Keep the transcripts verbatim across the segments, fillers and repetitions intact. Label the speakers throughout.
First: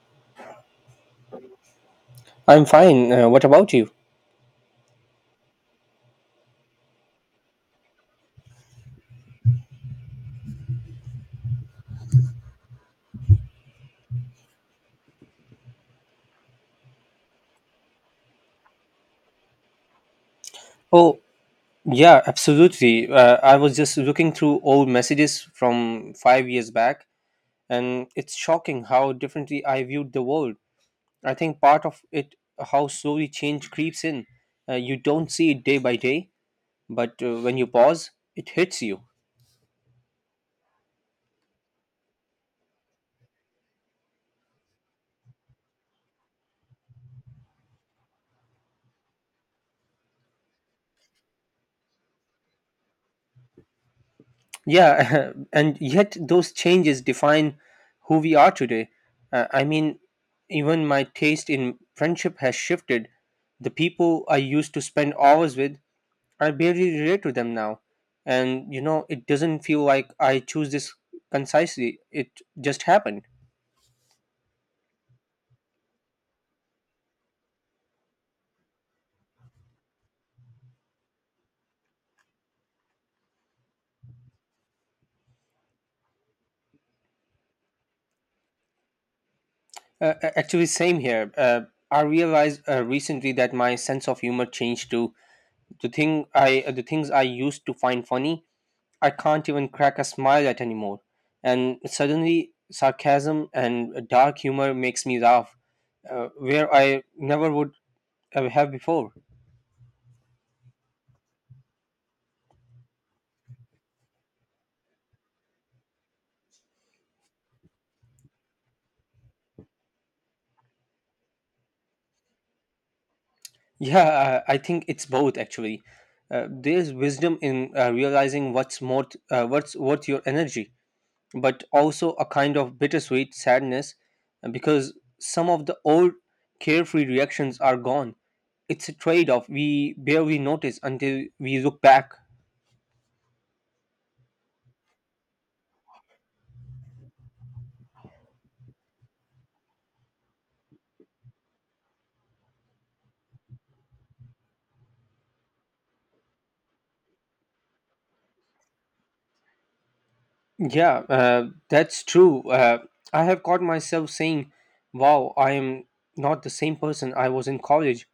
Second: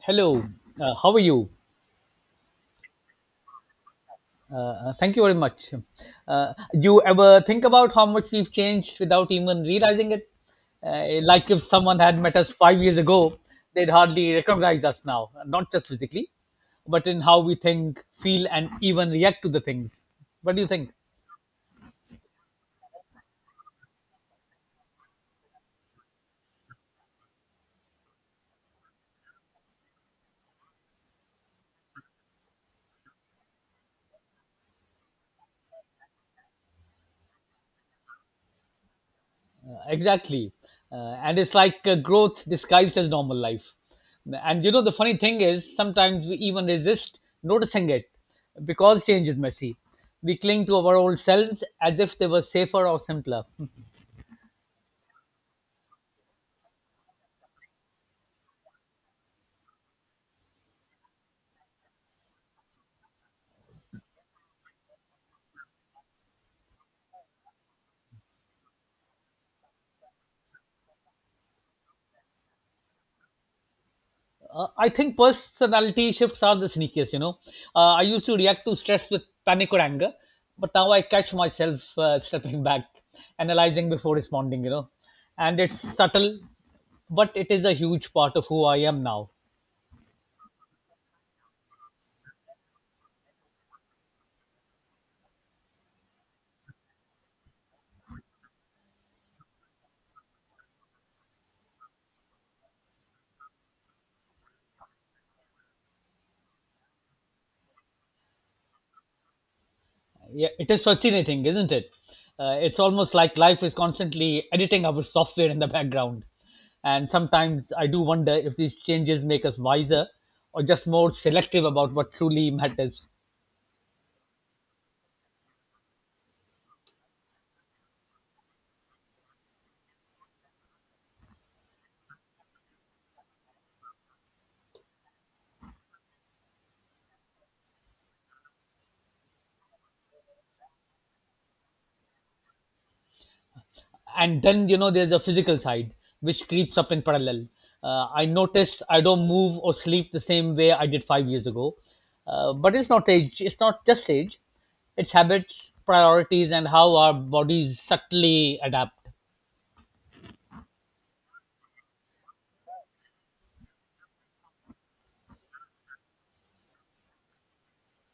Speaker 1: Hello, uh, how are you?
Speaker 2: I'm fine. Uh, what about you?
Speaker 1: Uh, uh, thank you very much. Uh, you ever think about how much we've changed without even realizing it? Uh, like if someone had met us five years ago, they'd hardly recognize us now, not just physically, but in how we think, feel, and even react to the things. What do you think?
Speaker 2: Oh, yeah, absolutely. Uh, I was just looking through old messages from five years back, and it's shocking how differently I viewed the world. I think part of it, how slowly change creeps in. Uh, you don't see it day by day, but uh, when you pause, it hits you.
Speaker 1: Exactly. Uh, and it's like uh, growth disguised as normal life. And you know, the funny thing is, sometimes we even resist noticing it because change is messy. We cling to our old selves as if they were safer or simpler.
Speaker 2: Yeah, and yet those changes define who we are today. Uh, I mean, even my taste in friendship has shifted. The people I used to spend hours with I barely relate to them now. And you know, it doesn't feel like I choose this concisely. It just happened.
Speaker 1: Uh, I think personality shifts are the sneakiest, you know. Uh, I used to react to stress with panic or anger, but now I catch myself uh, stepping back, analyzing before responding, you know. And it's subtle, but it is a huge part of who I am now.
Speaker 2: Uh, a- actually, same here. Uh, I realized uh, recently that my sense of humor changed too. The thing I, uh, the things I used to find funny, I can't even crack a smile at anymore. And suddenly, sarcasm and dark humor makes me laugh, uh, where I never would uh, have before.
Speaker 1: Yeah, it is fascinating, isn't it? Uh, it's almost like life is constantly editing our software in the background. And sometimes I do wonder if these changes make us wiser or just more selective about what truly matters.
Speaker 2: Yeah, I I think it's both actually. Uh, there's wisdom in uh, realizing what's more t- uh, what's worth your energy, but also a kind of bittersweet sadness uh, because some of the old carefree reactions are gone. It's a trade-off we barely notice until we look back.
Speaker 1: And then, you know, there's a physical side which creeps up in parallel. Uh, I notice I don't move or sleep the same way I did five years ago. Uh, but it's not age, It's not just age, it's habits, priorities, and how our bodies subtly adapt.
Speaker 2: Yeah, uh, that's true. Uh, I have caught myself saying, "Wow, I am not the same person I was in college,"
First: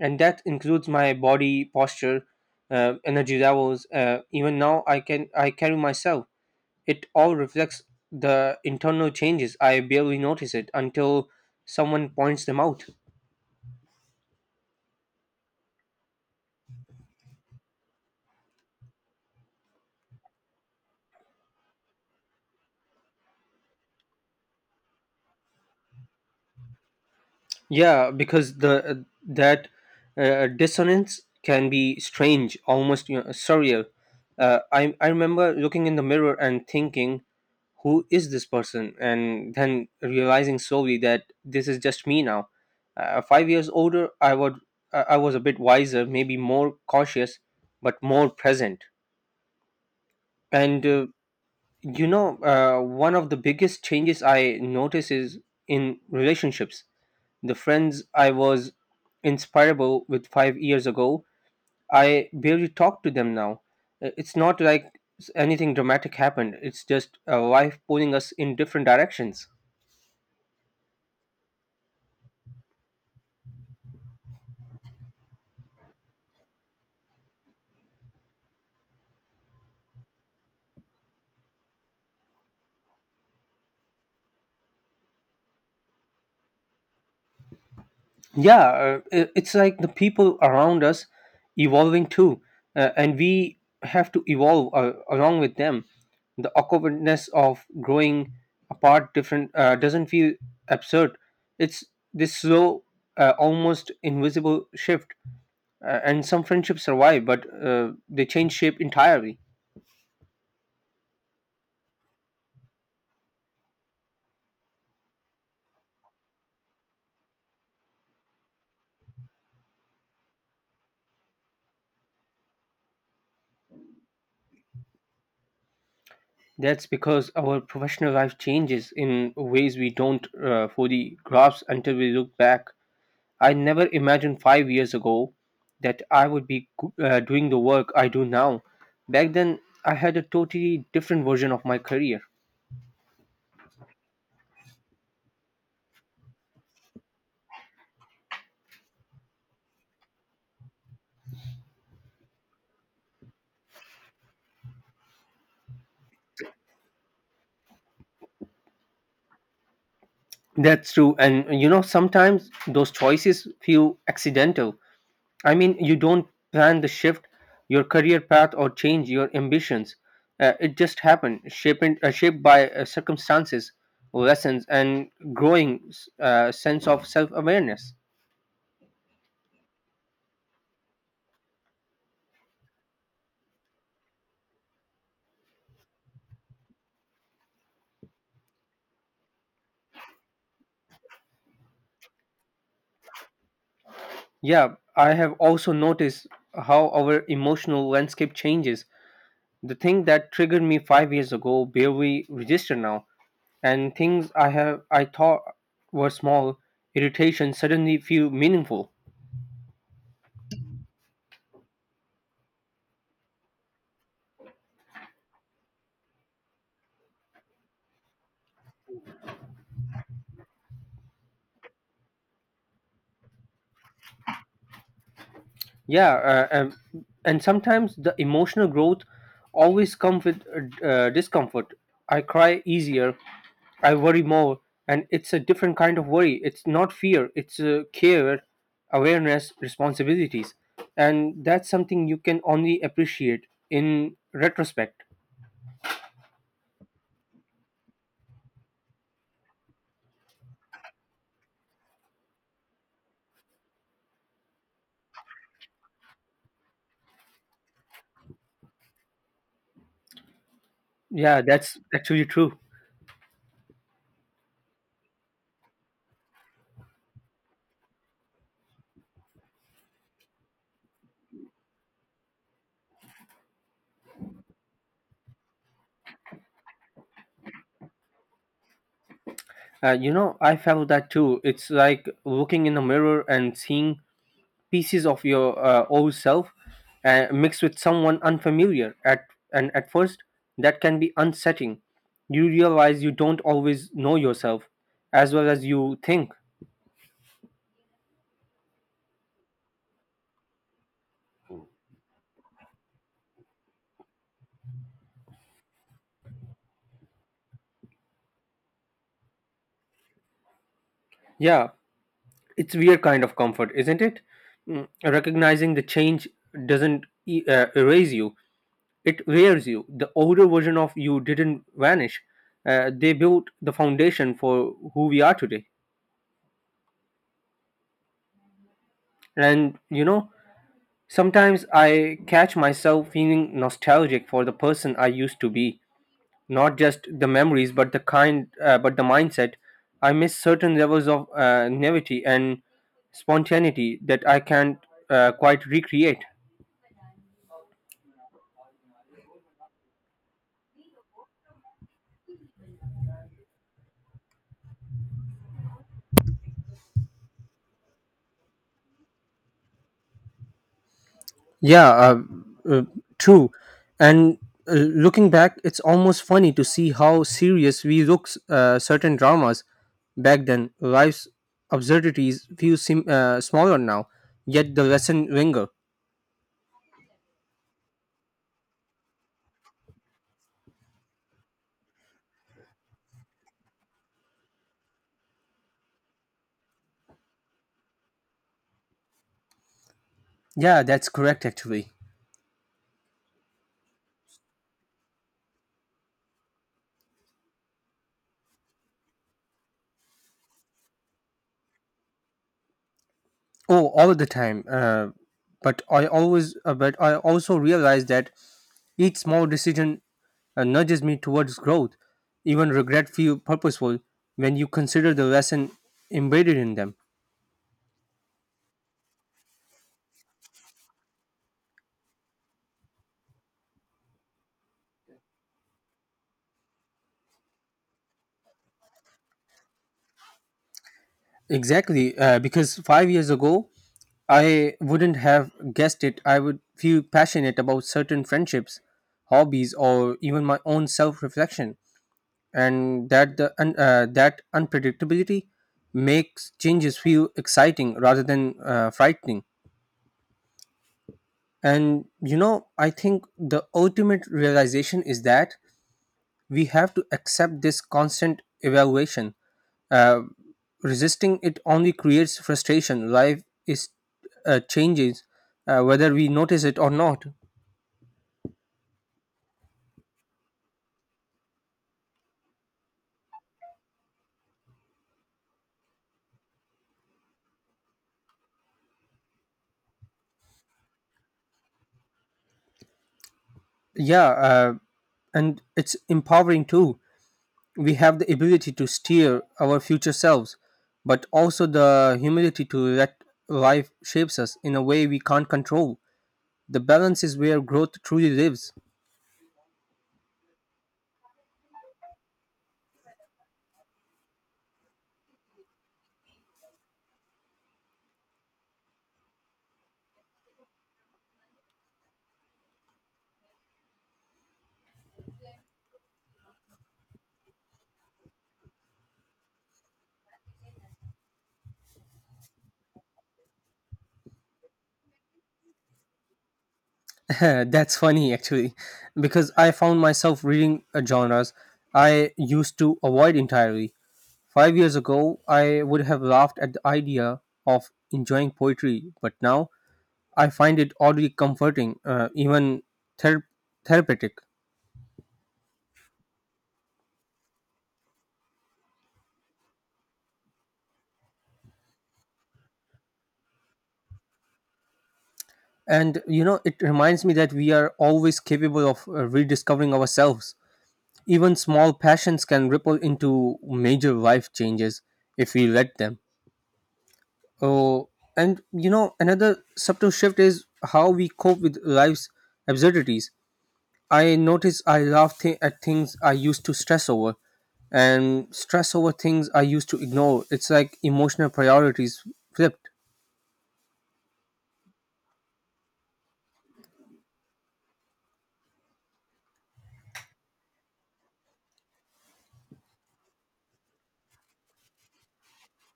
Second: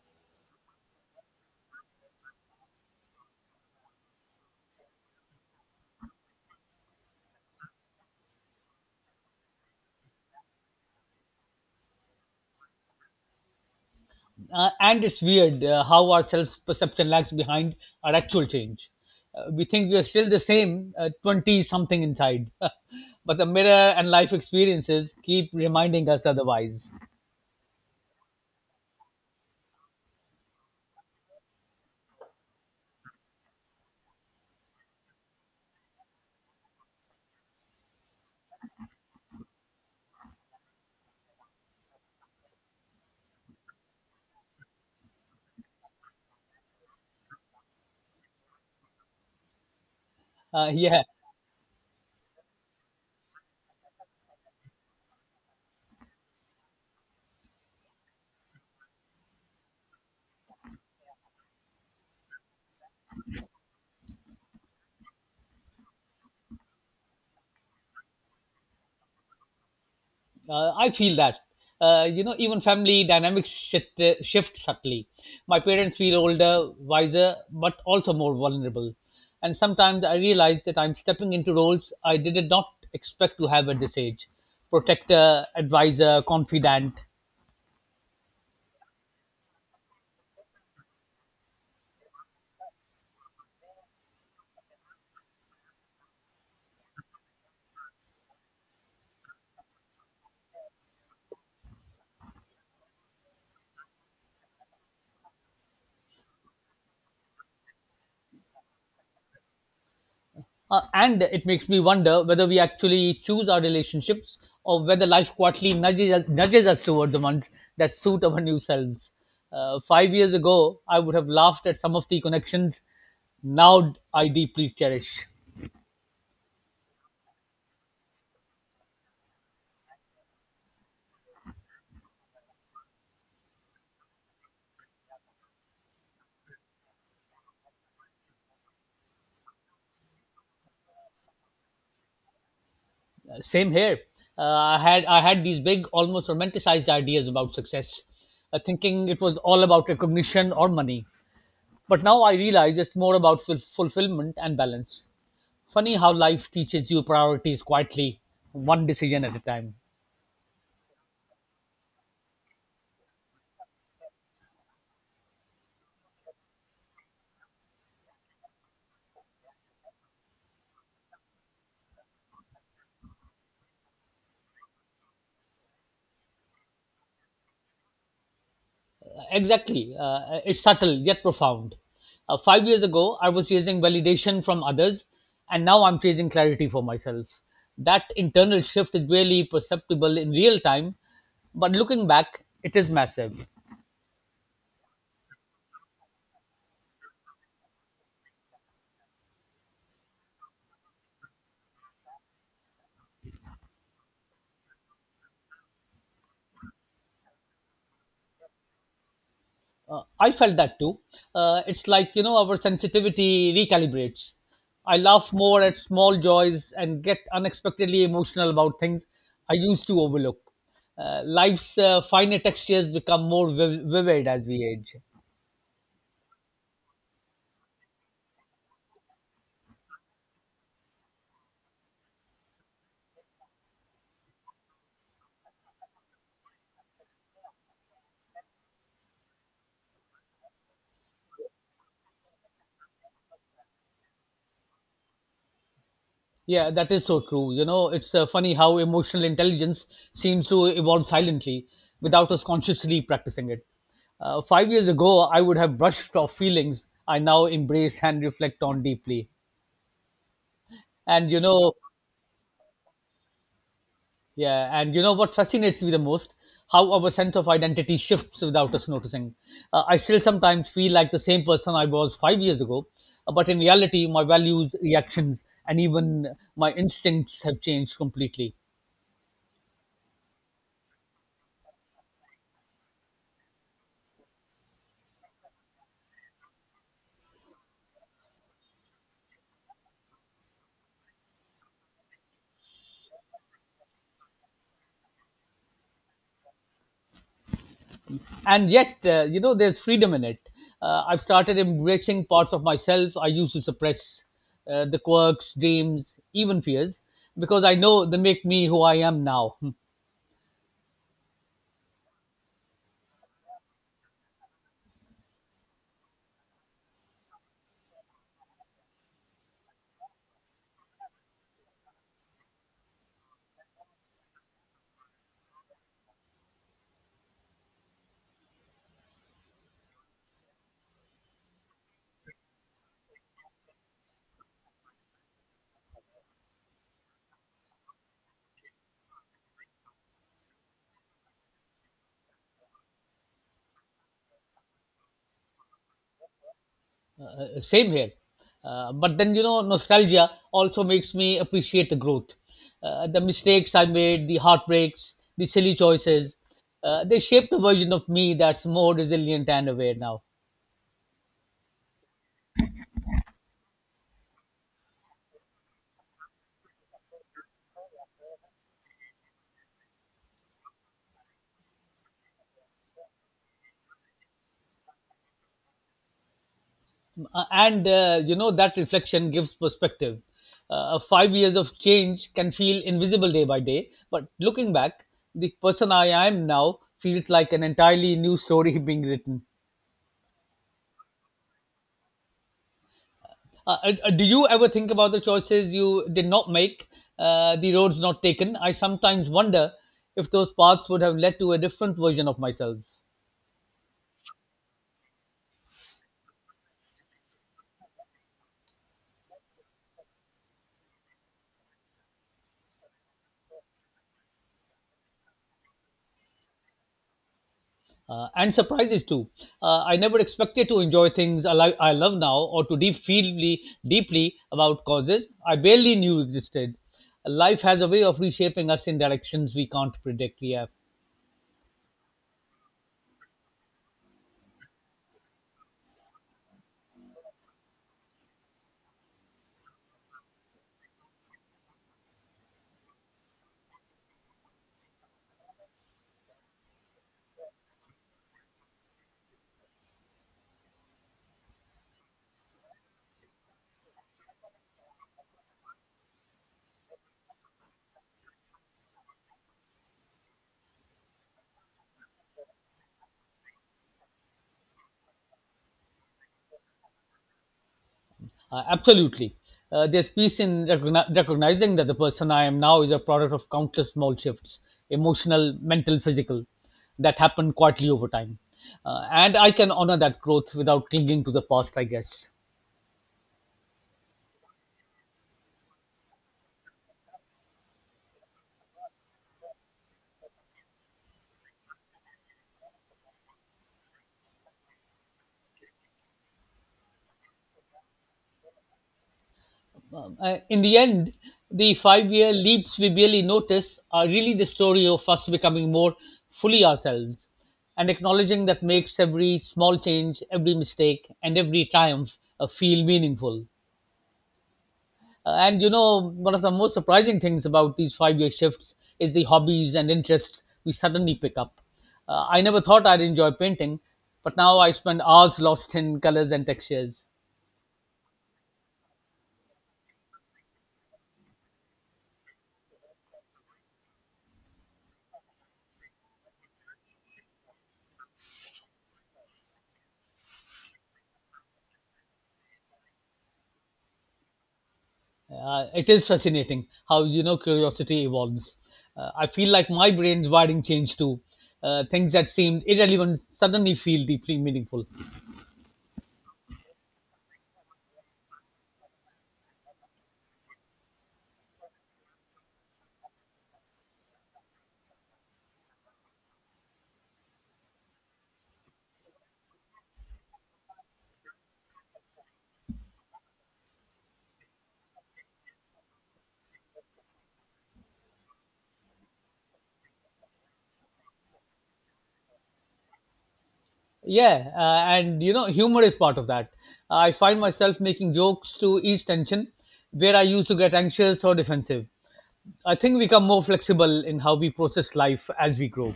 Speaker 2: and that includes my body posture, uh, energy levels, uh, even now i can i carry myself. It all reflects the internal changes. I barely notice it until someone points them out.
Speaker 1: Uh, and it's weird uh, how our self perception lags behind our actual change. Uh, we think we are still the same, uh, twenty something inside, but the mirror and life experiences keep reminding us otherwise.
Speaker 2: Yeah, because the uh, that uh, uh, dissonance can be strange, almost, you know, surreal. Uh, I I remember looking in the mirror and thinking, "Who is this person?" And then realizing slowly that this is just me now. Uh, five years older, I would I I was a bit wiser, maybe more cautious, but more present.
Speaker 1: Uh,
Speaker 2: And
Speaker 1: yeah,
Speaker 2: uh, you know, uh, one of the biggest changes I notice is in relationships. The friends I was inspirable with five years ago, I barely talk to them now. Uh, It's not like s- anything dramatic happened. It's just uh, life pulling us in different directions.
Speaker 1: uh, I feel that. Uh, you know, even family dynamics shift, uh, shift subtly. My parents feel older, wiser, but also more vulnerable. And sometimes I realize that I'm stepping into roles I did not expect to have at this age protector, advisor, confidant.
Speaker 2: Yeah, uh, i- it's like the people around us evolving too, uh, and we have to evolve uh, along with them. The awkwardness of growing apart different uh, doesn't feel absurd. It's this slow, uh, almost invisible shift, uh, and some friendships survive but uh, they change shape entirely.
Speaker 1: Uh, and it makes me wonder whether we actually choose our relationships or whether life quietly nudges us, nudges us toward the ones that suit our new selves. Uh, five years ago, I would have laughed at some of the connections. Now I deeply cherish.
Speaker 2: That's because our professional life changes in ways we don't uh, fully grasp until we look back. I never imagined five years ago that I would be uh, doing the work I do now. Back then, I had a totally different version of my career.
Speaker 1: Uh, same here. Uh, I had I had these big, almost romanticized ideas about success, uh, thinking it was all about recognition or money. But now I realize it's more about ful- fulfillment and balance. Funny how life teaches you priorities quietly, one decision at a time.
Speaker 2: That's true. And you know, sometimes those choices feel accidental. I mean, you don't plan the shift, your career path, or change your ambitions. Uh, it just happened, shaped, uh, shaped by uh, circumstances, lessons, and growing uh, sense of self awareness.
Speaker 1: Exactly. Uh, it's subtle yet profound. Uh, five years ago, I was chasing validation from others, and now I'm chasing clarity for myself. That internal shift is barely perceptible in real time, but looking back, it is massive.
Speaker 2: Yeah, I have also noticed how our emotional landscape changes. The thing that triggered me five years ago barely register now, and things I have I thought were small irritations suddenly feel meaningful.
Speaker 1: Uh, I felt that too. Uh, it's like, you know, our sensitivity recalibrates. I laugh more at small joys and get unexpectedly emotional about things I used to overlook. Uh, life's uh, finer textures become more viv- vivid as we age.
Speaker 2: Yeah, uh, um, and sometimes the emotional growth always comes with uh, d- uh, discomfort. I cry easier, I worry more, and it's a different kind of worry. It's not fear, it's uh, care, awareness, responsibilities. And that's something you can only appreciate in retrospect.
Speaker 1: Yeah, that is so true. You know, it's uh, funny how emotional intelligence seems to evolve silently without us consciously practicing it. Uh, five years ago, I would have brushed off feelings I now embrace and reflect on deeply. And
Speaker 2: Yeah,
Speaker 1: you know,
Speaker 2: that's actually true.
Speaker 1: yeah, and you know what fascinates me the most? How our sense of identity shifts without us noticing. Uh, I still sometimes feel like the same person I was five years ago, uh, but in reality, my values, reactions, and even my instincts have changed completely.
Speaker 2: Uh, you know, I felt that too. It's like looking in the mirror and seeing pieces of your uh, old self uh, mixed with someone unfamiliar. At And at first, that can be unsettling. You realize you don't always know yourself as well as you think.
Speaker 1: And yet, uh, you know, there's freedom in it. Uh, I've started embracing parts of myself I used to suppress uh, the quirks, dreams, even fears, because I know they make me who I am now.
Speaker 2: Yeah, it's weird kind of comfort, isn't it? Mm. Recognizing the change doesn't e- uh, erase you; it wears you. The older version of you didn't vanish. Uh, they built the foundation for who we are today. And you know, sometimes I catch myself feeling nostalgic for the person I used to be. Not just the memories, but the kind, uh, but the mindset. I miss certain levels of uh, naivety and spontaneity that I can't uh, quite recreate.
Speaker 1: Same here. Uh, but then, you know, nostalgia also makes me appreciate the growth. Uh, the mistakes I made, the heartbreaks, the silly choices, uh, they shaped the version of me that's more resilient and aware now.
Speaker 2: Yeah, uh, uh, true. And uh, looking back, it's almost funny to see how serious we look uh, certain dramas back then. Life's absurdities feel sim- uh, smaller now, yet the lesson linger.
Speaker 1: Uh, And, uh, you know, that reflection gives perspective. Uh, five years of change can feel invisible day by day, but looking back, the person I am now feels like an entirely new story being written.
Speaker 2: Yeah, that's correct actually.
Speaker 1: Uh, uh, do you ever think about the choices you did not make, uh, the roads not taken? I sometimes wonder if those paths would have led to a different version of myself.
Speaker 2: Oh, all the time. Uh, but I always, uh, but I also realize that each small decision uh, nudges me towards growth. Even regret feel purposeful when you consider the lesson embedded in them.
Speaker 1: Uh, and surprises too. Uh, I never expected to enjoy things I, li- I love now or to deep feel deeply about causes I barely knew existed. Life has a way of reshaping us in directions we can't predict. Yeah.
Speaker 2: Exactly, uh, because five years ago, I wouldn't have guessed it. I would feel passionate about certain friendships, hobbies, or even my own self-reflection, and that the un- uh, that unpredictability makes changes feel exciting rather than uh, frightening. And you know, I think the ultimate realization is that we have to accept this constant evaluation. Uh, Resisting it only creates frustration. Life is uh, changes uh, whether we notice it or not.
Speaker 1: Uh, absolutely. Uh, there's peace in recogni- recognizing that the person I am now is a product of countless small shifts emotional, mental, physical that happen quietly over time. Uh, and I can honor that growth without clinging to the past, I guess.
Speaker 2: Yeah, uh, and it's empowering too. We have the ability to steer our future selves, but also the humility to let life shapes us in a way we can't control. The balance is where growth truly lives.
Speaker 1: Um, uh, in the end, the five year leaps we barely notice are really the story of us becoming more fully ourselves and acknowledging that makes every small change, every mistake, and every triumph uh, feel meaningful. Uh, And you know, one of the most surprising things about these five year shifts is the hobbies and interests we suddenly pick up. Uh, I never thought I'd enjoy painting, but now I spend hours lost in colors and textures.
Speaker 2: That's funny actually, because I found myself reading uh, genres I used to avoid entirely. Five years ago, I would have laughed at the idea of enjoying poetry, but now I find it oddly comforting, uh, even ther- therapeutic.
Speaker 1: Uh, it is fascinating how you know curiosity evolves. Uh, I feel like my brain's wiring changed too. Uh, things that seemed irrelevant suddenly feel deeply meaningful.
Speaker 2: And you know, it reminds me that we are always capable of uh, rediscovering ourselves. Even small passions can ripple into major life changes if we let them. Oh, and you know, another subtle shift is how we cope with life's absurdities. I notice I laugh th- at things I used to stress over, and stress over things I used to ignore. It's like emotional priorities flipped.
Speaker 1: Yeah, uh, and you know, humor is part of that. I find myself making jokes to ease tension where I used to get anxious or defensive. I think we become more flexible in how we process life as we grow.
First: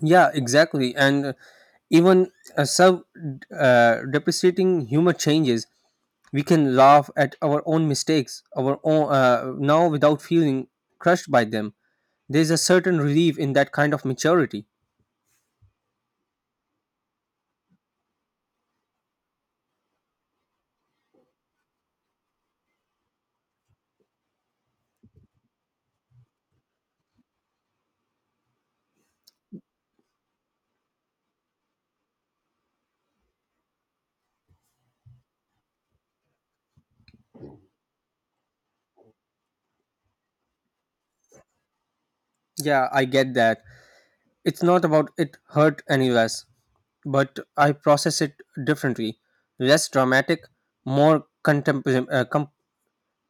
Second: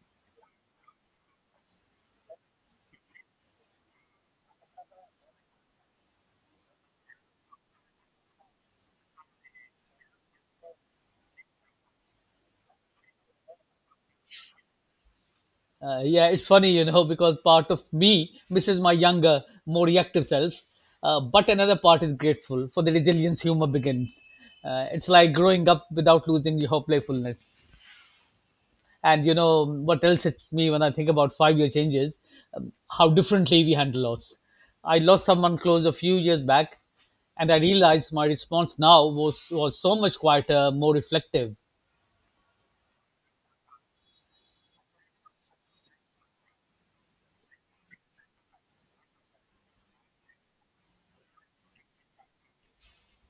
Speaker 2: Yeah, exactly. And uh, even a self uh, depreciating humor changes. We can laugh at our own mistakes, our own uh, now without feeling crushed by them. There's a certain relief in that kind of maturity.
Speaker 1: Uh, yeah, it's funny, you know, because part of me misses my younger, more reactive self, uh, but another part is grateful for the resilience humor begins. Uh, it's like growing up without losing your playfulness. And you know what else hits me when I think about five-year changes? Um, how differently we handle loss. I lost someone close a few years back, and I realized my response now was was so much quieter, more reflective,
Speaker 2: Yeah, I get that. It's not about it hurt any less, but I process it differently. Less dramatic, more contempl- uh, com-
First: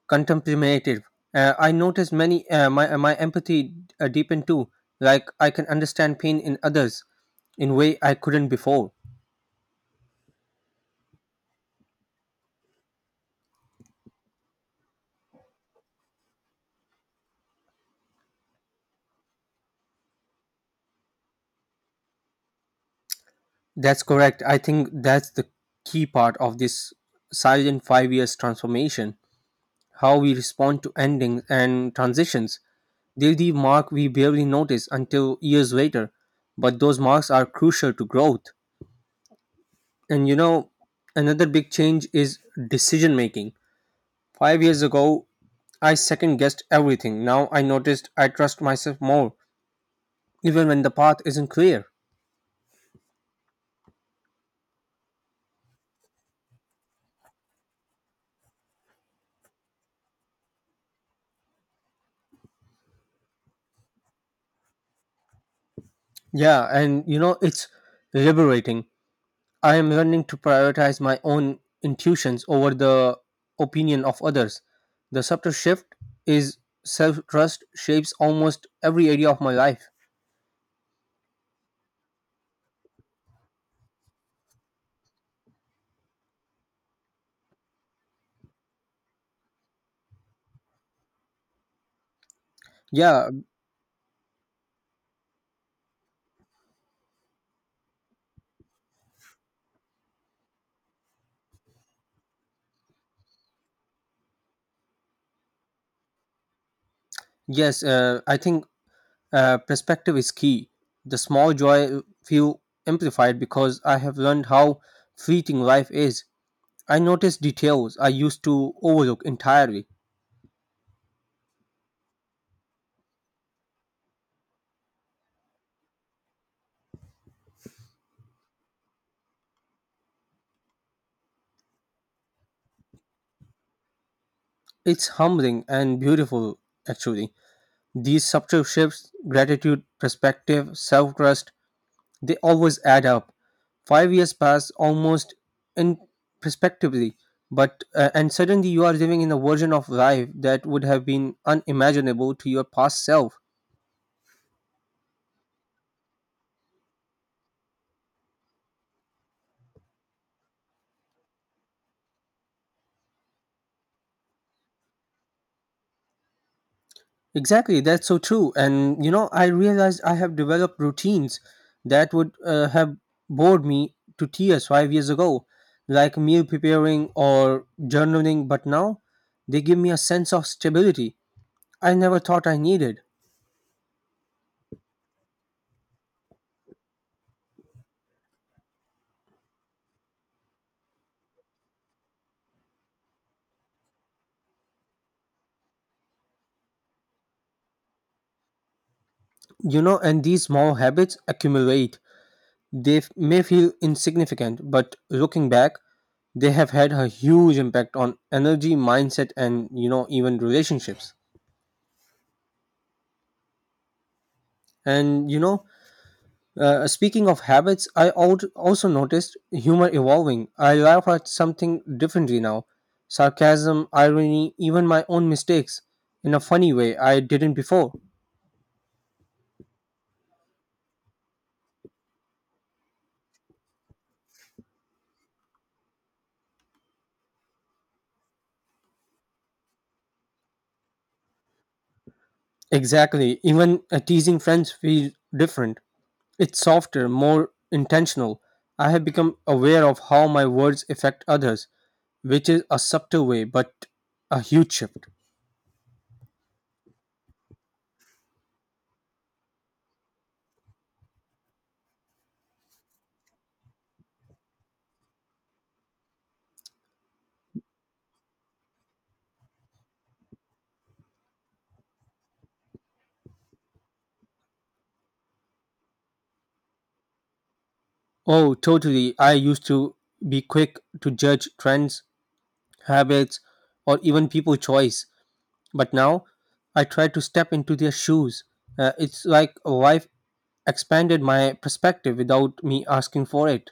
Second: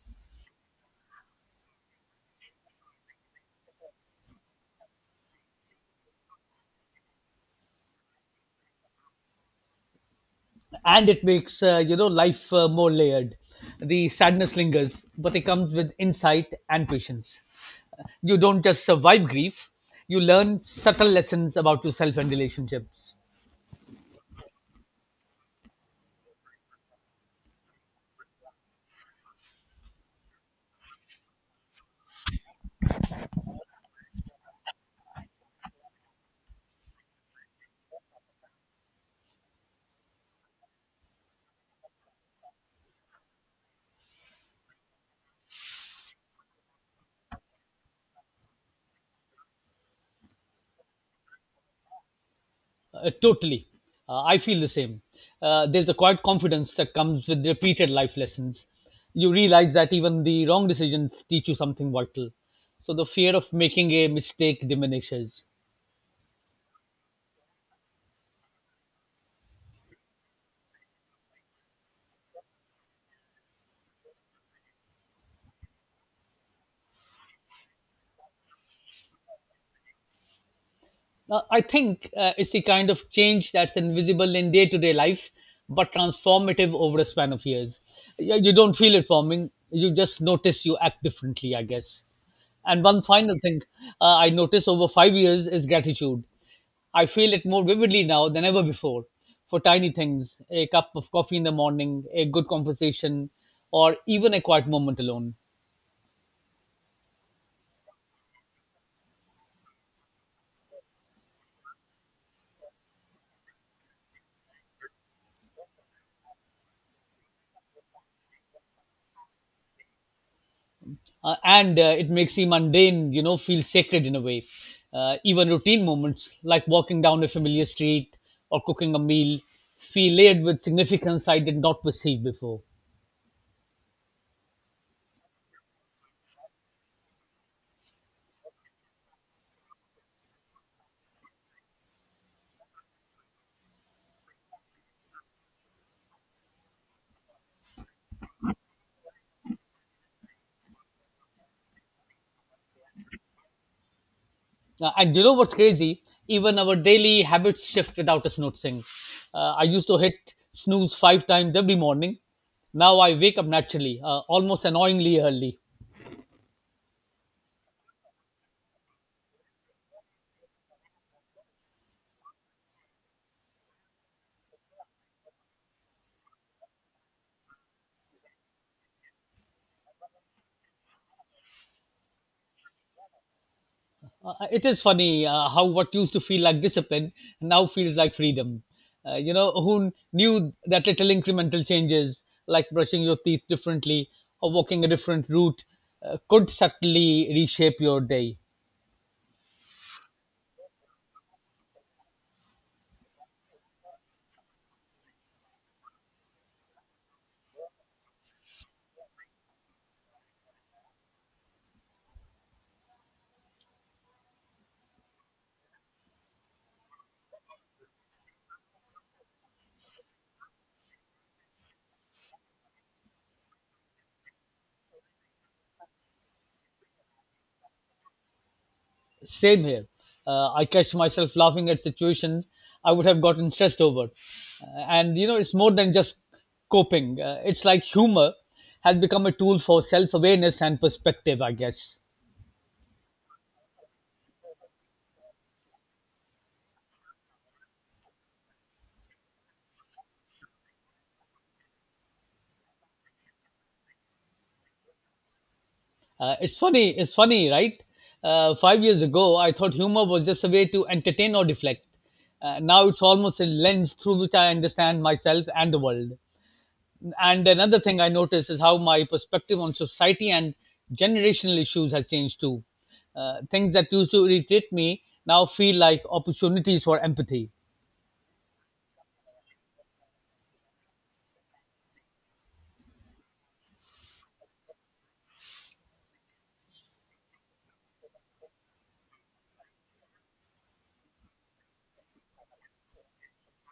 Speaker 2: contemplative. Uh, I notice many uh, my uh, My empathy uh, deepen too. Like I can understand pain in others in way I couldn't before.
Speaker 1: and it makes uh, you know life uh, more layered. The sadness lingers, but it comes with insight and patience. You don't just survive grief, you learn subtle lessons about yourself and relationships.
Speaker 2: That's correct. I think that's the key part of this silent five years transformation. How we respond to endings and transitions. They're the we barely notice until years later, but those marks are crucial to growth. And you know, another big change is decision making. Five years ago, I second guessed everything. Now I noticed I trust myself more, even when the path isn't clear.
Speaker 1: Uh, totally uh, I feel the same. Uh, there's a quiet confidence that comes with repeated life lessons. You realize that even the wrong decisions teach you something vital, so the fear of making a mistake diminishes.
Speaker 2: Yeah, and you know, it's liberating. I am learning to prioritize my own intuitions over the opinion of others. The subtle shift is self trust shapes almost every area of my life.
Speaker 1: Now, I think uh, it's the kind of change that's invisible in day to day life, but transformative over a span of years. You, you don't feel it forming, you just notice you act differently, I guess. And one
Speaker 2: Yeah,
Speaker 1: final thing uh, I notice over five years is gratitude. I feel it more vividly now than ever before for tiny things a cup of coffee in the morning, a good conversation, or even a quiet moment alone.
Speaker 2: yes, uh, I think uh, perspective is key. The small joy feel amplified because I have learned how fleeting life is. I notice details I used to overlook entirely.
Speaker 1: uh, and uh, it makes the mundane you know feel sacred in a way. Uh, even routine moments like walking down a familiar street or cooking a meal feel layered with significance I did not perceive before.
Speaker 2: It's humbling and beautiful, actually. These subtle shifts, gratitude, perspective, self trust, they always add up. Five years pass almost in perspectively, but uh, and suddenly you are living in a version of life that would have been unimaginable to your past self.
Speaker 1: Uh, and you know what's crazy, even our daily habits shift without us noticing. Uh, I used to hit snooze five times every morning. Now I wake up naturally, uh, almost annoyingly early.
Speaker 2: Exactly, that's so true. And you know, I realized I have developed routines that would uh, have bored me to tears five years ago, like meal preparing or journaling. But now they give me a sense of stability I never thought I needed.
Speaker 1: Uh, uh, it is funny uh, how what used to feel like discipline now feels like freedom. Uh, you know, who knew that little incremental changes, like brushing your teeth differently or walking a different route, uh, could subtly reshape your day?
Speaker 2: You know, and these small habits accumulate. They f- may feel insignificant, but looking back, they have had a huge impact on energy, mindset, and you know even relationships. And you know, uh, speaking of habits, I al- also noticed humor evolving. I laugh at something differently now, sarcasm, irony, even my own mistakes, in a funny way I didn't before.
Speaker 1: Same here. Uh, I catch myself laughing at situations I would have gotten stressed over. Uh, and, you know, it's more than just coping, uh, it's like humor has become a tool for self awareness and perspective, I guess.
Speaker 2: Exactly. Even uh, teasing friends feel different. It's softer, more intentional. I have become aware of how my words affect others, which is a subtle way, but a huge shift.
Speaker 1: Uh, it's funny. It's funny, right? Uh, five years ago, I thought humor was just a way to entertain or deflect. Uh, now it's almost a lens through which I understand myself and the world. And another thing I notice is how my perspective on society and generational issues has changed too. Uh, things that used to irritate me now feel like opportunities for empathy.
Speaker 2: Oh, totally. I used to be quick to judge trends, habits, or even people choice, but now I try to step into their shoes. Uh, it's like life expanded my perspective without me asking for it.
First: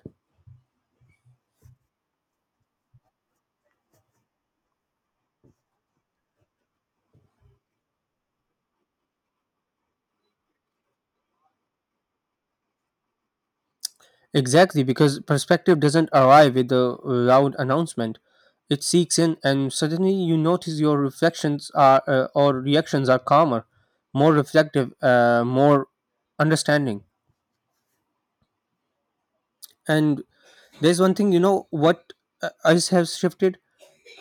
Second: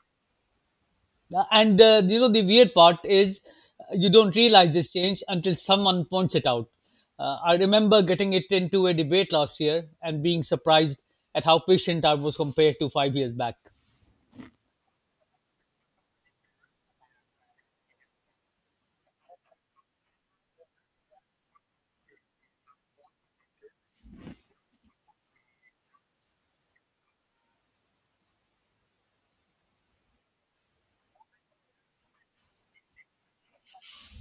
Speaker 1: Yeah, and uh, you know, the weird part is uh, you don't realize this change until someone points it out. Uh, I remember getting it into a debate last year and being surprised at how patient I was compared to five years back.
Speaker 2: Exactly, because perspective doesn't arrive with a loud announcement. It seeks in, and suddenly you notice your reflections are uh, or reactions are calmer, more reflective, uh, more understanding. And there's one thing, you know, what uh, us has shifted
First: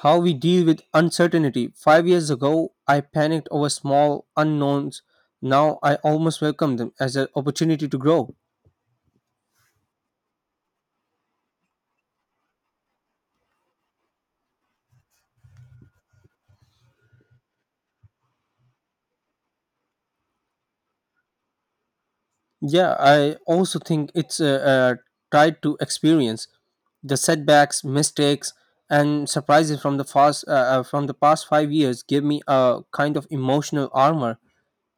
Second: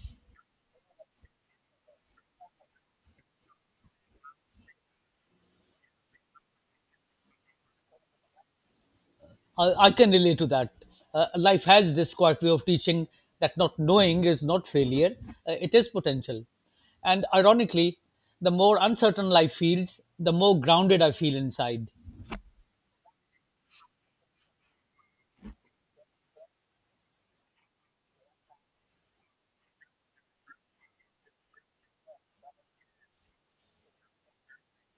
Speaker 2: how we deal with uncertainty. Five years ago, I panicked over small unknowns. Now I almost welcome them as an opportunity to grow.
Speaker 1: I, I can relate to that. Uh, life has this quiet way of teaching that not knowing is not failure, uh, it is potential. And ironically, the more uncertain life feels, the more grounded I feel inside.
Speaker 2: Yeah, I also think it's uh, uh, tried to experience the setbacks, mistakes, and surprises from the past uh, uh, from the past five years give me a kind of emotional armor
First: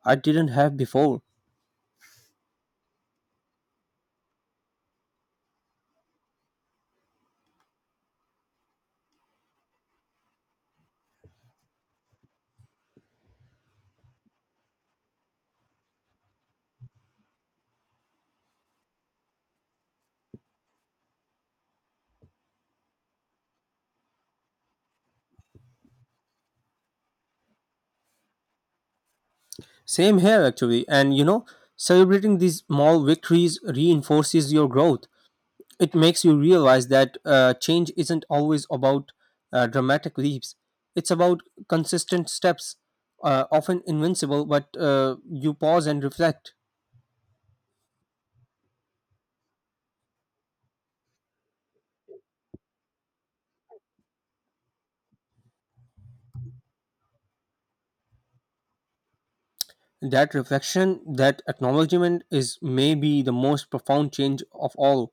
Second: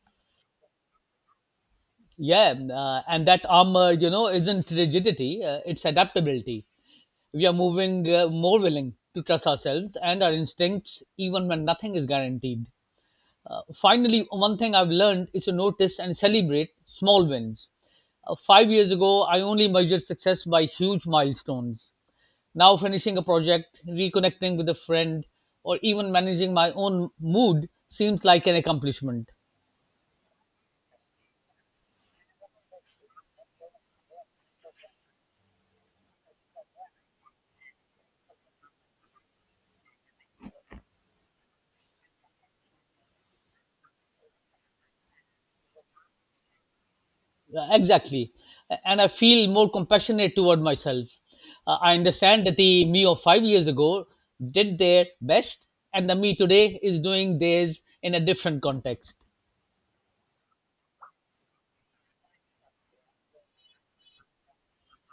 Speaker 2: I didn't have before.
Speaker 1: Yeah, uh, and that armor, you know, isn't rigidity, uh, it's adaptability. We are moving uh, more willing to trust ourselves and our instincts even when nothing is guaranteed. Uh, finally, one thing I've learned is to notice and celebrate small wins. Uh, five years ago, I only measured success by huge milestones. Now, finishing a project, reconnecting with a friend, or even managing my own mood seems like an accomplishment.
Speaker 2: Same here, actually, and you know, celebrating these small victories reinforces your growth. It makes you realize that uh, change isn't always about uh, dramatic leaps. It's about consistent steps, uh, often invincible, but uh, you pause and reflect.
Speaker 1: Uh, Exactly. And I feel more compassionate toward myself. Uh, I understand that the me of five years ago did their best, and the me today is doing theirs in a different context.
Speaker 2: That reflection, that acknowledgement is maybe the most profound change of all.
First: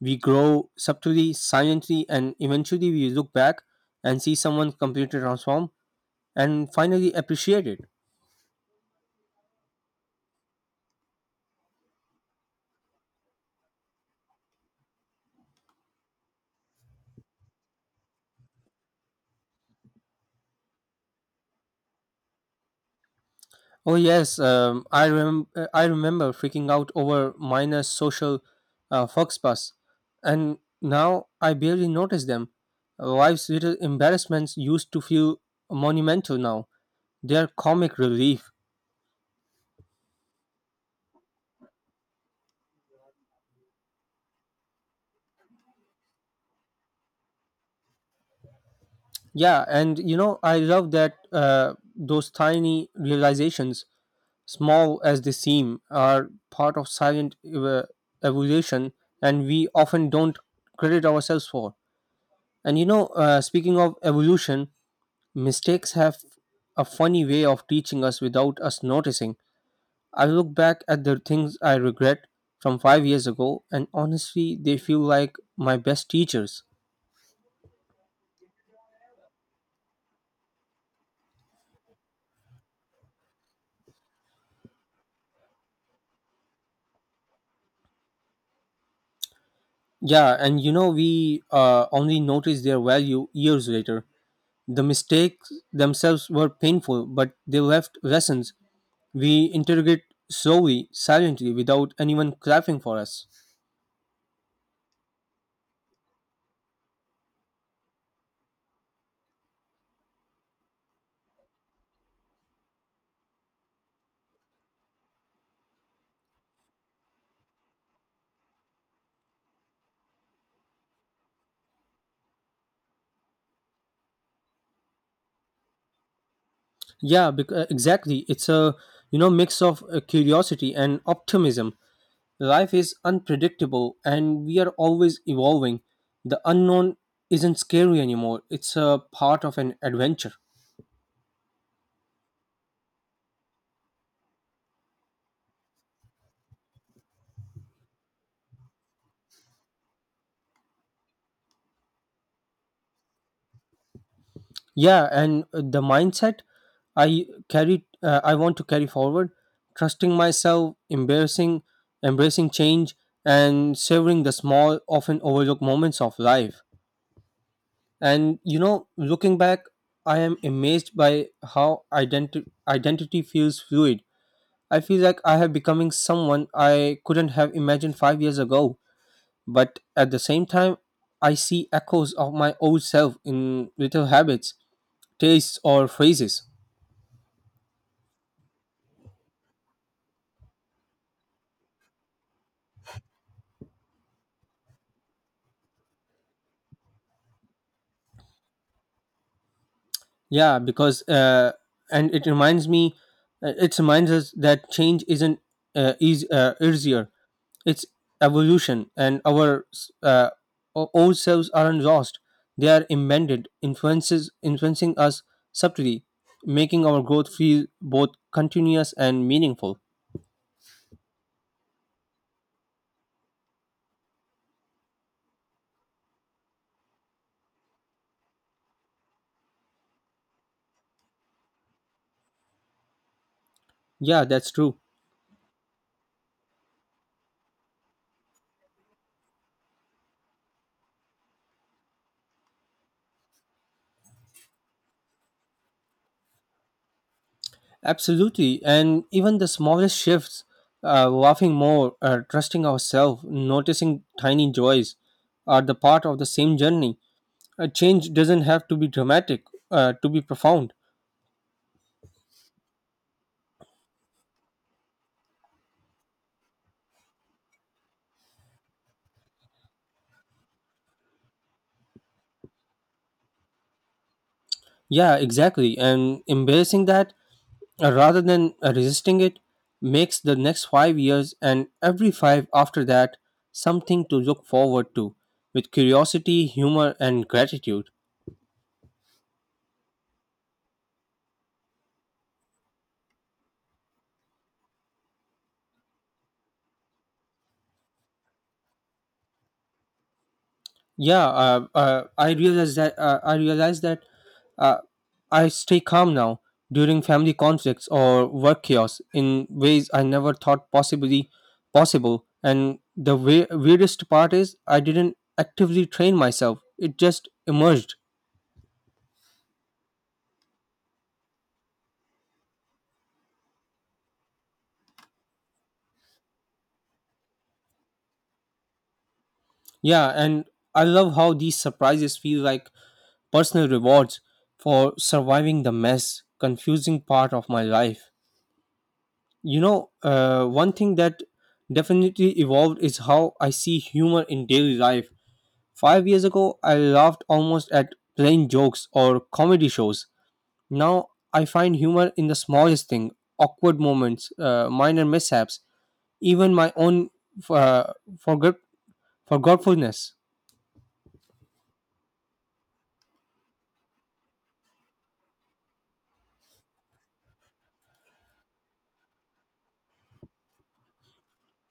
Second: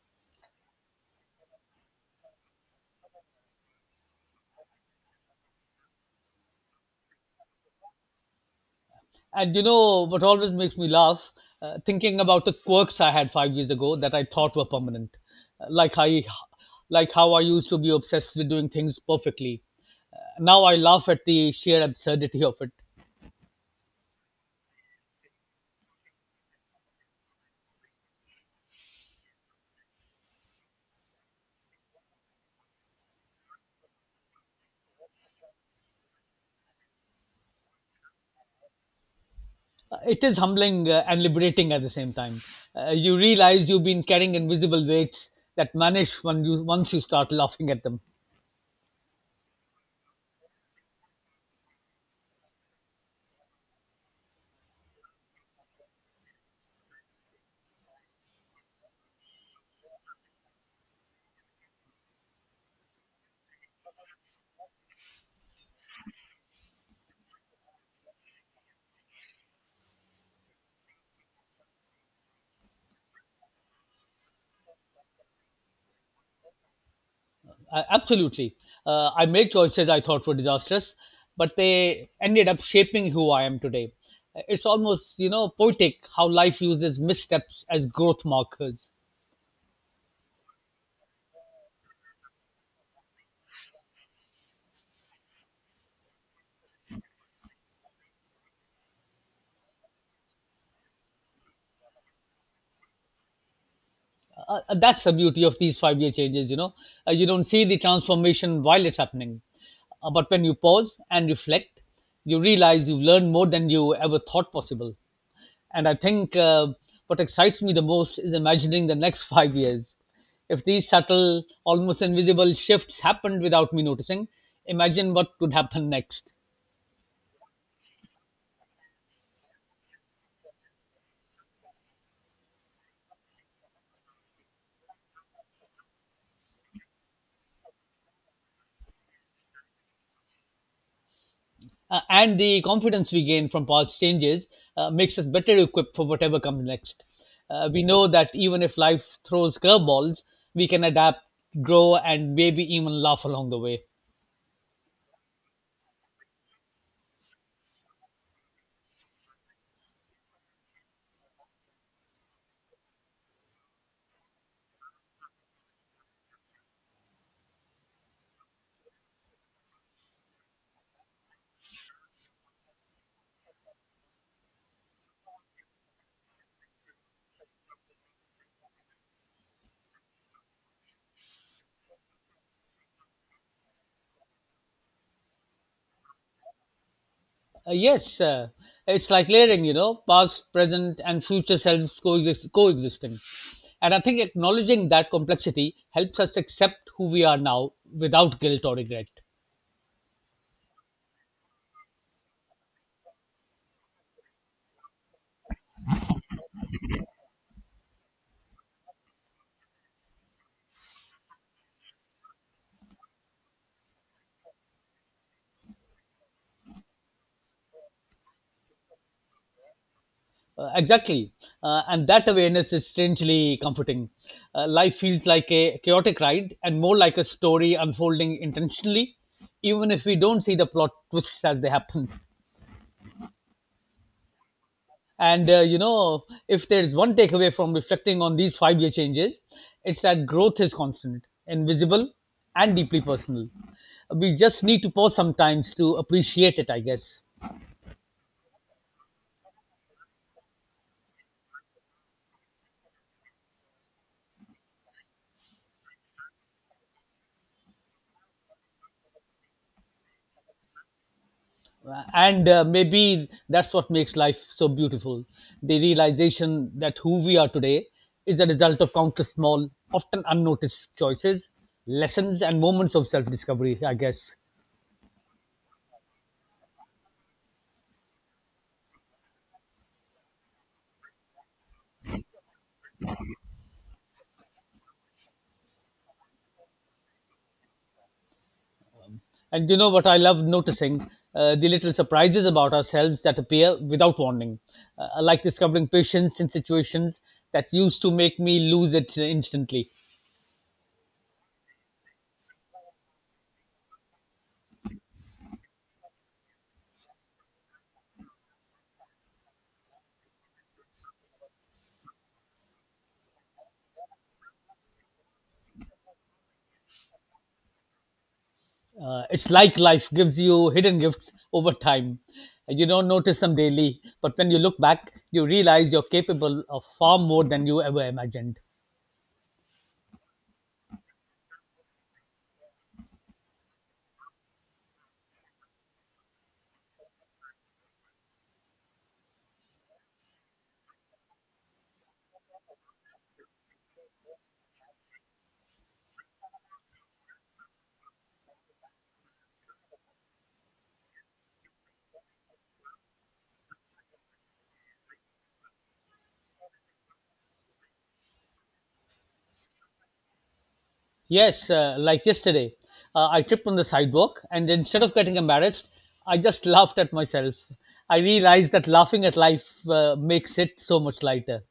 Speaker 2: We grow subtly, silently, and eventually we look back and see someone completely transform and finally appreciate it.
Speaker 1: And you know what always makes me laugh? Uh, thinking about the quirks I had five years ago that I thought were permanent, Uh, like I, like how I used to be obsessed with doing things perfectly. Uh, now I laugh at the sheer absurdity of it.
Speaker 2: Oh yes, um, I rem- uh, I remember freaking out over minor social uh, faux and now I barely notice them. Life's little embarrassments used to feel monumental now. They are comic relief.
Speaker 1: It is humbling, uh, and liberating at the same time. Uh, you realize you've been carrying invisible weights that vanish when you once you start laughing at them.
Speaker 2: Yeah, and you know, I love that uh, those tiny realizations, small as they seem, are part of silent ev- evolution, and we often don't credit ourselves for. And you know, uh, speaking of evolution, mistakes have a funny way of teaching us without us noticing. I look back at the things I regret from five years ago, and honestly, they feel like my best teachers.
Speaker 1: Uh, absolutely, uh, I made choices I thought were disastrous, but they ended up shaping who I am today. It's almost, you know, poetic how life uses missteps as growth markers.
Speaker 2: Yeah, and you know, we uh, only noticed their value years later. The mistakes themselves were painful, but they left lessons. We interrogate slowly, silently, without anyone clapping for us.
Speaker 1: Uh, uh, that's the beauty of these five year changes, you know, uh, you don't see the transformation while it's happening. Uh, but when you pause and reflect, you realize you've learned more than you ever thought possible. And I think, uh, what excites me the most is imagining the next five years. If these subtle, almost invisible shifts happened without me noticing, imagine what could happen next.
Speaker 2: Yeah, bec- uh, exactly. It's a you know mix of uh, curiosity and optimism. Life is unpredictable, and we are always evolving. The unknown isn't scary anymore. It's a part of an adventure.
Speaker 1: Uh, and the confidence we gain from past changes uh, makes us better equipped for whatever comes next. Uh, we know that even if life throws curveballs, we can adapt, grow, and maybe even laugh along the way.
Speaker 2: Yeah, and uh, the mindset I carry uh, I want to carry forward, trusting myself, embarrassing embracing change, and savoring the small, often overlooked moments of life. And you know, looking back, I am amazed by how identi- identity feels fluid. I feel like I have becoming someone I couldn't have imagined five years ago, but at the same time I see echoes of my old self in little habits, tastes, or phrases.
Speaker 1: Uh, yes, uh, it's like layering, you know, past, present, and future selves coexist- coexisting. And I think acknowledging that complexity helps us accept who we are now without guilt or regret.
Speaker 2: Yeah, because uh, and it reminds me, uh, it reminds us that change isn't uh, easy, uh, easier. It's evolution, and our s- uh, o- old selves aren't lost. They are embedded, influences influencing us subtly, making our growth feel both continuous and meaningful.
Speaker 1: Uh, exactly. Uh, and that awareness is strangely comforting. Uh, life feels like a chaotic ride and more like a story unfolding intentionally, even if we don't see the plot twists as they happen.
Speaker 2: Yeah, that's true.
Speaker 1: And, uh, you know, if there's one takeaway from reflecting on these five year changes, it's that growth is constant, invisible, and deeply personal. We just need to pause sometimes to appreciate it, I guess.
Speaker 2: Absolutely. And even the smallest shifts, uh, laughing more, uh, trusting ourselves, noticing tiny joys, are the part of the same journey. A change doesn't have to be dramatic, uh, to be profound.
Speaker 1: And uh, maybe that's what makes life so beautiful, the realization that who we are today is a result of countless small, often unnoticed choices, lessons, and moments of self-discovery, I guess.
Speaker 2: Yeah, exactly. And embracing that uh, rather than uh, resisting it makes the next five years, and every five after that, something to look forward to with curiosity, humor, and gratitude.
Speaker 1: And you know what I love noticing, uh, the little surprises about ourselves that appear without warning. uh, I like discovering patience in situations that used to make me lose it instantly.
Speaker 2: yeah uh, uh, i realize that uh, I realize that uh, I stay calm now during family conflicts or work chaos in ways I never thought possibly possible. And the we- weirdest part is I didn't actively train myself, it just emerged.
Speaker 1: Uh, it's like life gives you hidden gifts over time. You don't notice them daily, but when you look back, you realize you're capable of far more than you ever imagined.
Speaker 2: Yeah, and I love how these surprises feel like personal rewards for surviving the mess, confusing part of my life. You know, uh, one thing that definitely evolved is how I see humor in daily life. Five years ago I laughed almost at plain jokes or comedy shows. Now I find humor in the smallest thing, awkward moments, uh, minor mishaps, even my own, uh, forget forgetfulness.
Speaker 1: Yes, uh, like yesterday, uh, I tripped on the sidewalk, and instead of getting embarrassed, I just laughed at myself. I realized that laughing at life uh, makes it so much lighter.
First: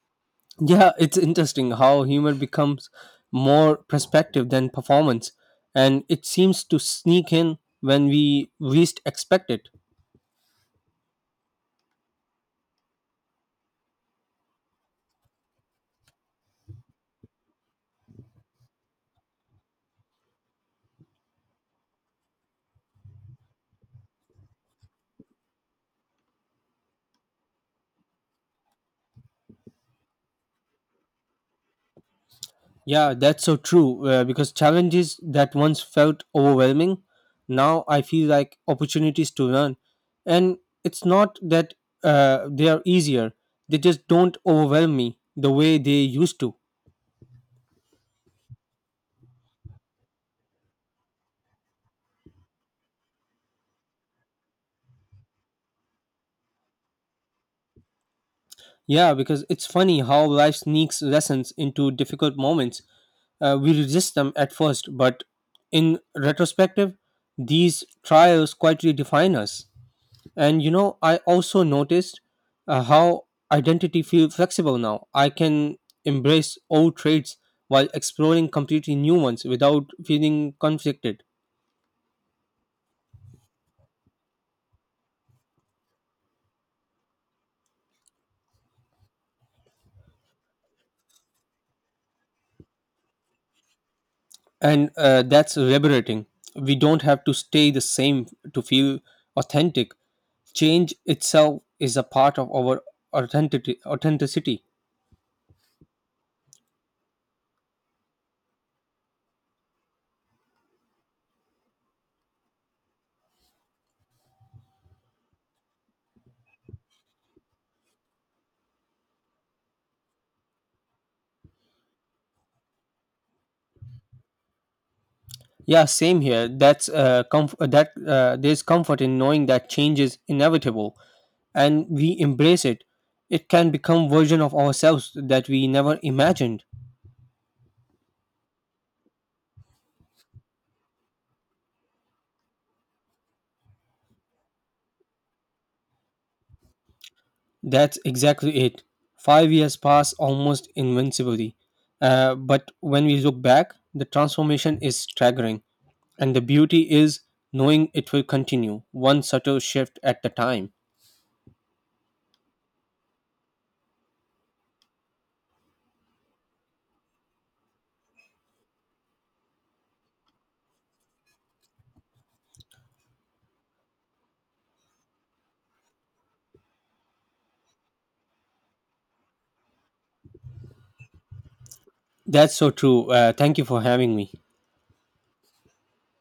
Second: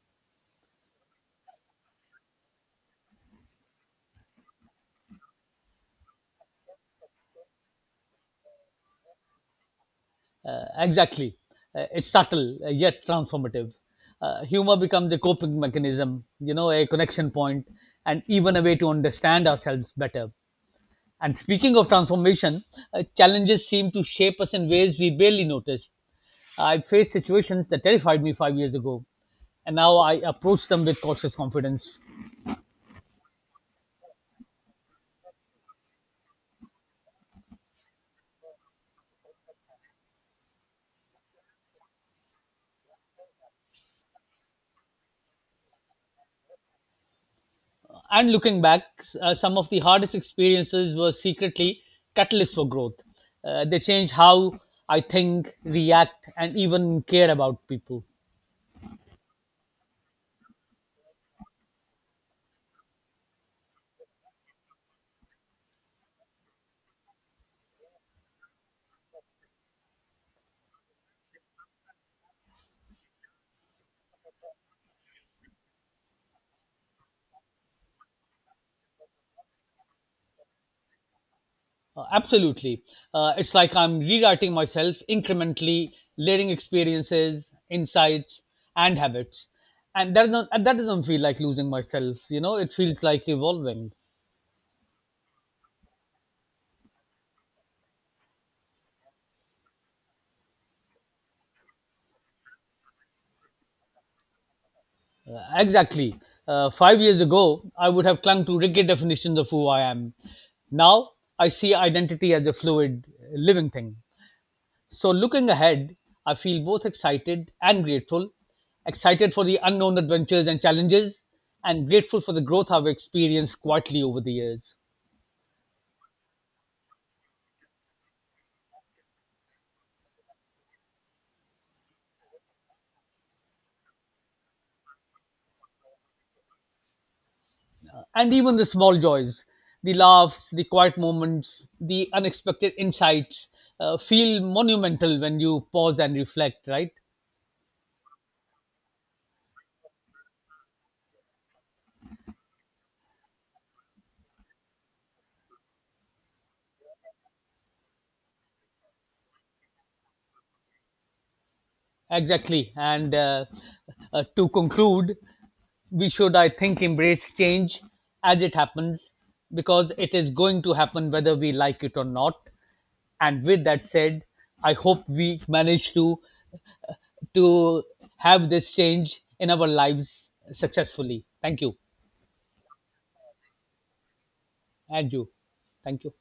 Speaker 2: Yeah, it's interesting how humor becomes more perspective than performance, and it seems to sneak in when we least expect it.
Speaker 1: Uh, exactly. Uh, it's subtle, uh, yet transformative. Uh, humor becomes a coping mechanism, you know, a connection point, and even a way to understand ourselves better. And speaking of transformation, uh, challenges seem to shape us in ways we barely noticed. I faced situations that terrified me five years ago, and now I approach them with cautious confidence.
Speaker 2: Yeah, that's so true. Uh, because challenges that once felt overwhelming, now I feel like opportunities to learn. And it's not that uh, they are easier, they just don't overwhelm me the way they used to.
Speaker 1: And looking back, uh, some of the hardest experiences were secretly catalysts for growth. Uh, they changed how I think, react, and even care about people.
Speaker 2: Yeah, because it's funny how life sneaks lessons into difficult moments. Uh, we resist them at first, but in retrospective, these trials quietly define us. And you know, I also noticed uh, how identity feels flexible now. I can embrace old traits while exploring completely new ones without feeling conflicted.
Speaker 1: Uh, absolutely. Uh, it's like I'm rewriting myself incrementally, layering experiences, insights, and habits. And that doesn't, and that doesn't feel like losing myself, you know, it feels like evolving.
Speaker 2: And uh, that's liberating. We don't have to stay the same to feel authentic. Change itself is a part of our authenticity. Authenticity.
Speaker 1: Uh, exactly. Uh, five years ago, I would have clung to rigid definitions of who I am. Now, I see identity as a fluid, uh, living thing. So, looking ahead, I feel both excited and grateful, excited for the unknown adventures and challenges, and grateful for the growth I've experienced quietly over the years.
Speaker 2: Yeah, same here. That's uh, comf- that uh, There's comfort in knowing that change is inevitable, and we embrace it, it can become version of ourselves that we never imagined.
Speaker 1: And even the small joys, the laughs, the quiet moments, the unexpected insights uh, feel monumental when you pause and reflect, right?
Speaker 2: That's exactly it. Five years pass almost invincibly. Uh, but when we look back, the transformation is staggering. And the beauty is knowing it will continue, one subtle shift at a time.
Speaker 1: Exactly. And uh, uh, to conclude, we should, I think, embrace change as it happens because it is going to happen whether we like it or not. And with that said, I hope we manage to uh, to have this change in our lives successfully. Thank you,
Speaker 2: That's so true. Uh, thank you for having me.
Speaker 1: and you. Thank you.